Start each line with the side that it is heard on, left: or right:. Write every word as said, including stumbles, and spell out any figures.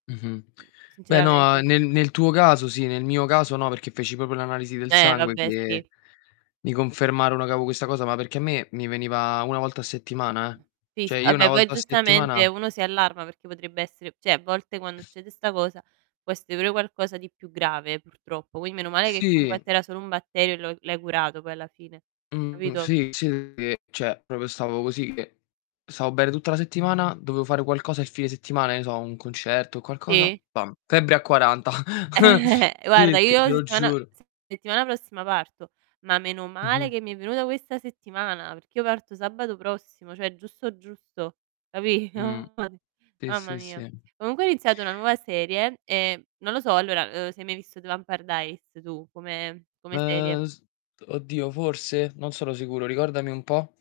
left: Mh-mh. Beh, no,
right: Sinceramente
left: uhm, nel nel tuo caso sì, nel mio caso no, perché feci popio l'analisi del
right: Eh,
left: sangue,
right: vabbè, sì.
left: che mi confermarono che avevo questa cosa, ma perché a me mi veniva una volta a settimana, eh.
right: sì, s
left: Cioè
right: ah
left: io una
right: beh poi,
left: volta a
right: giustamente,
left: settimana
right: uno si allarma perché potrebbe essere ceh a volte quando succede 'sta cosa, può essere pure qualcosa di più grave, purtroppo. Quin meno male che comunque a
left: Sì.
right: te era solo un batterio e lo l'hai curato poi alla fine,
left: Mh,
right: capito?
left: sì, sì, che, cioè, propio stavo così che stavo bene tutta la settimana, dovevo fare qualcosa il fine settimana, che ne so, un concerto o qualcosa,
right: Sì.
left: bam, febbre a quaranta.
right: Guarda,
left: Sì, te
right: io
left: te lo
right: settimana
left: giuro.
right: settimana prossima parto, ma meno male
left: Mh-mh.
right: che mi è venuta questa settimana, perché io parto sabato prossimo, cioè giusto, giusto, capì?
left: Mh.
right: [unintelligible]
left: Sì,
right: Mamma
left: sì,
right: mia.
left: sì.
right: Comunque ho iniziato una nuova serie, e non lo so, allora, uhm, se hai mai visto Vampire Diaries tu come come serie.
left: Uhm, s t oddio, forse? Non sono sicuro, ricordami un po'.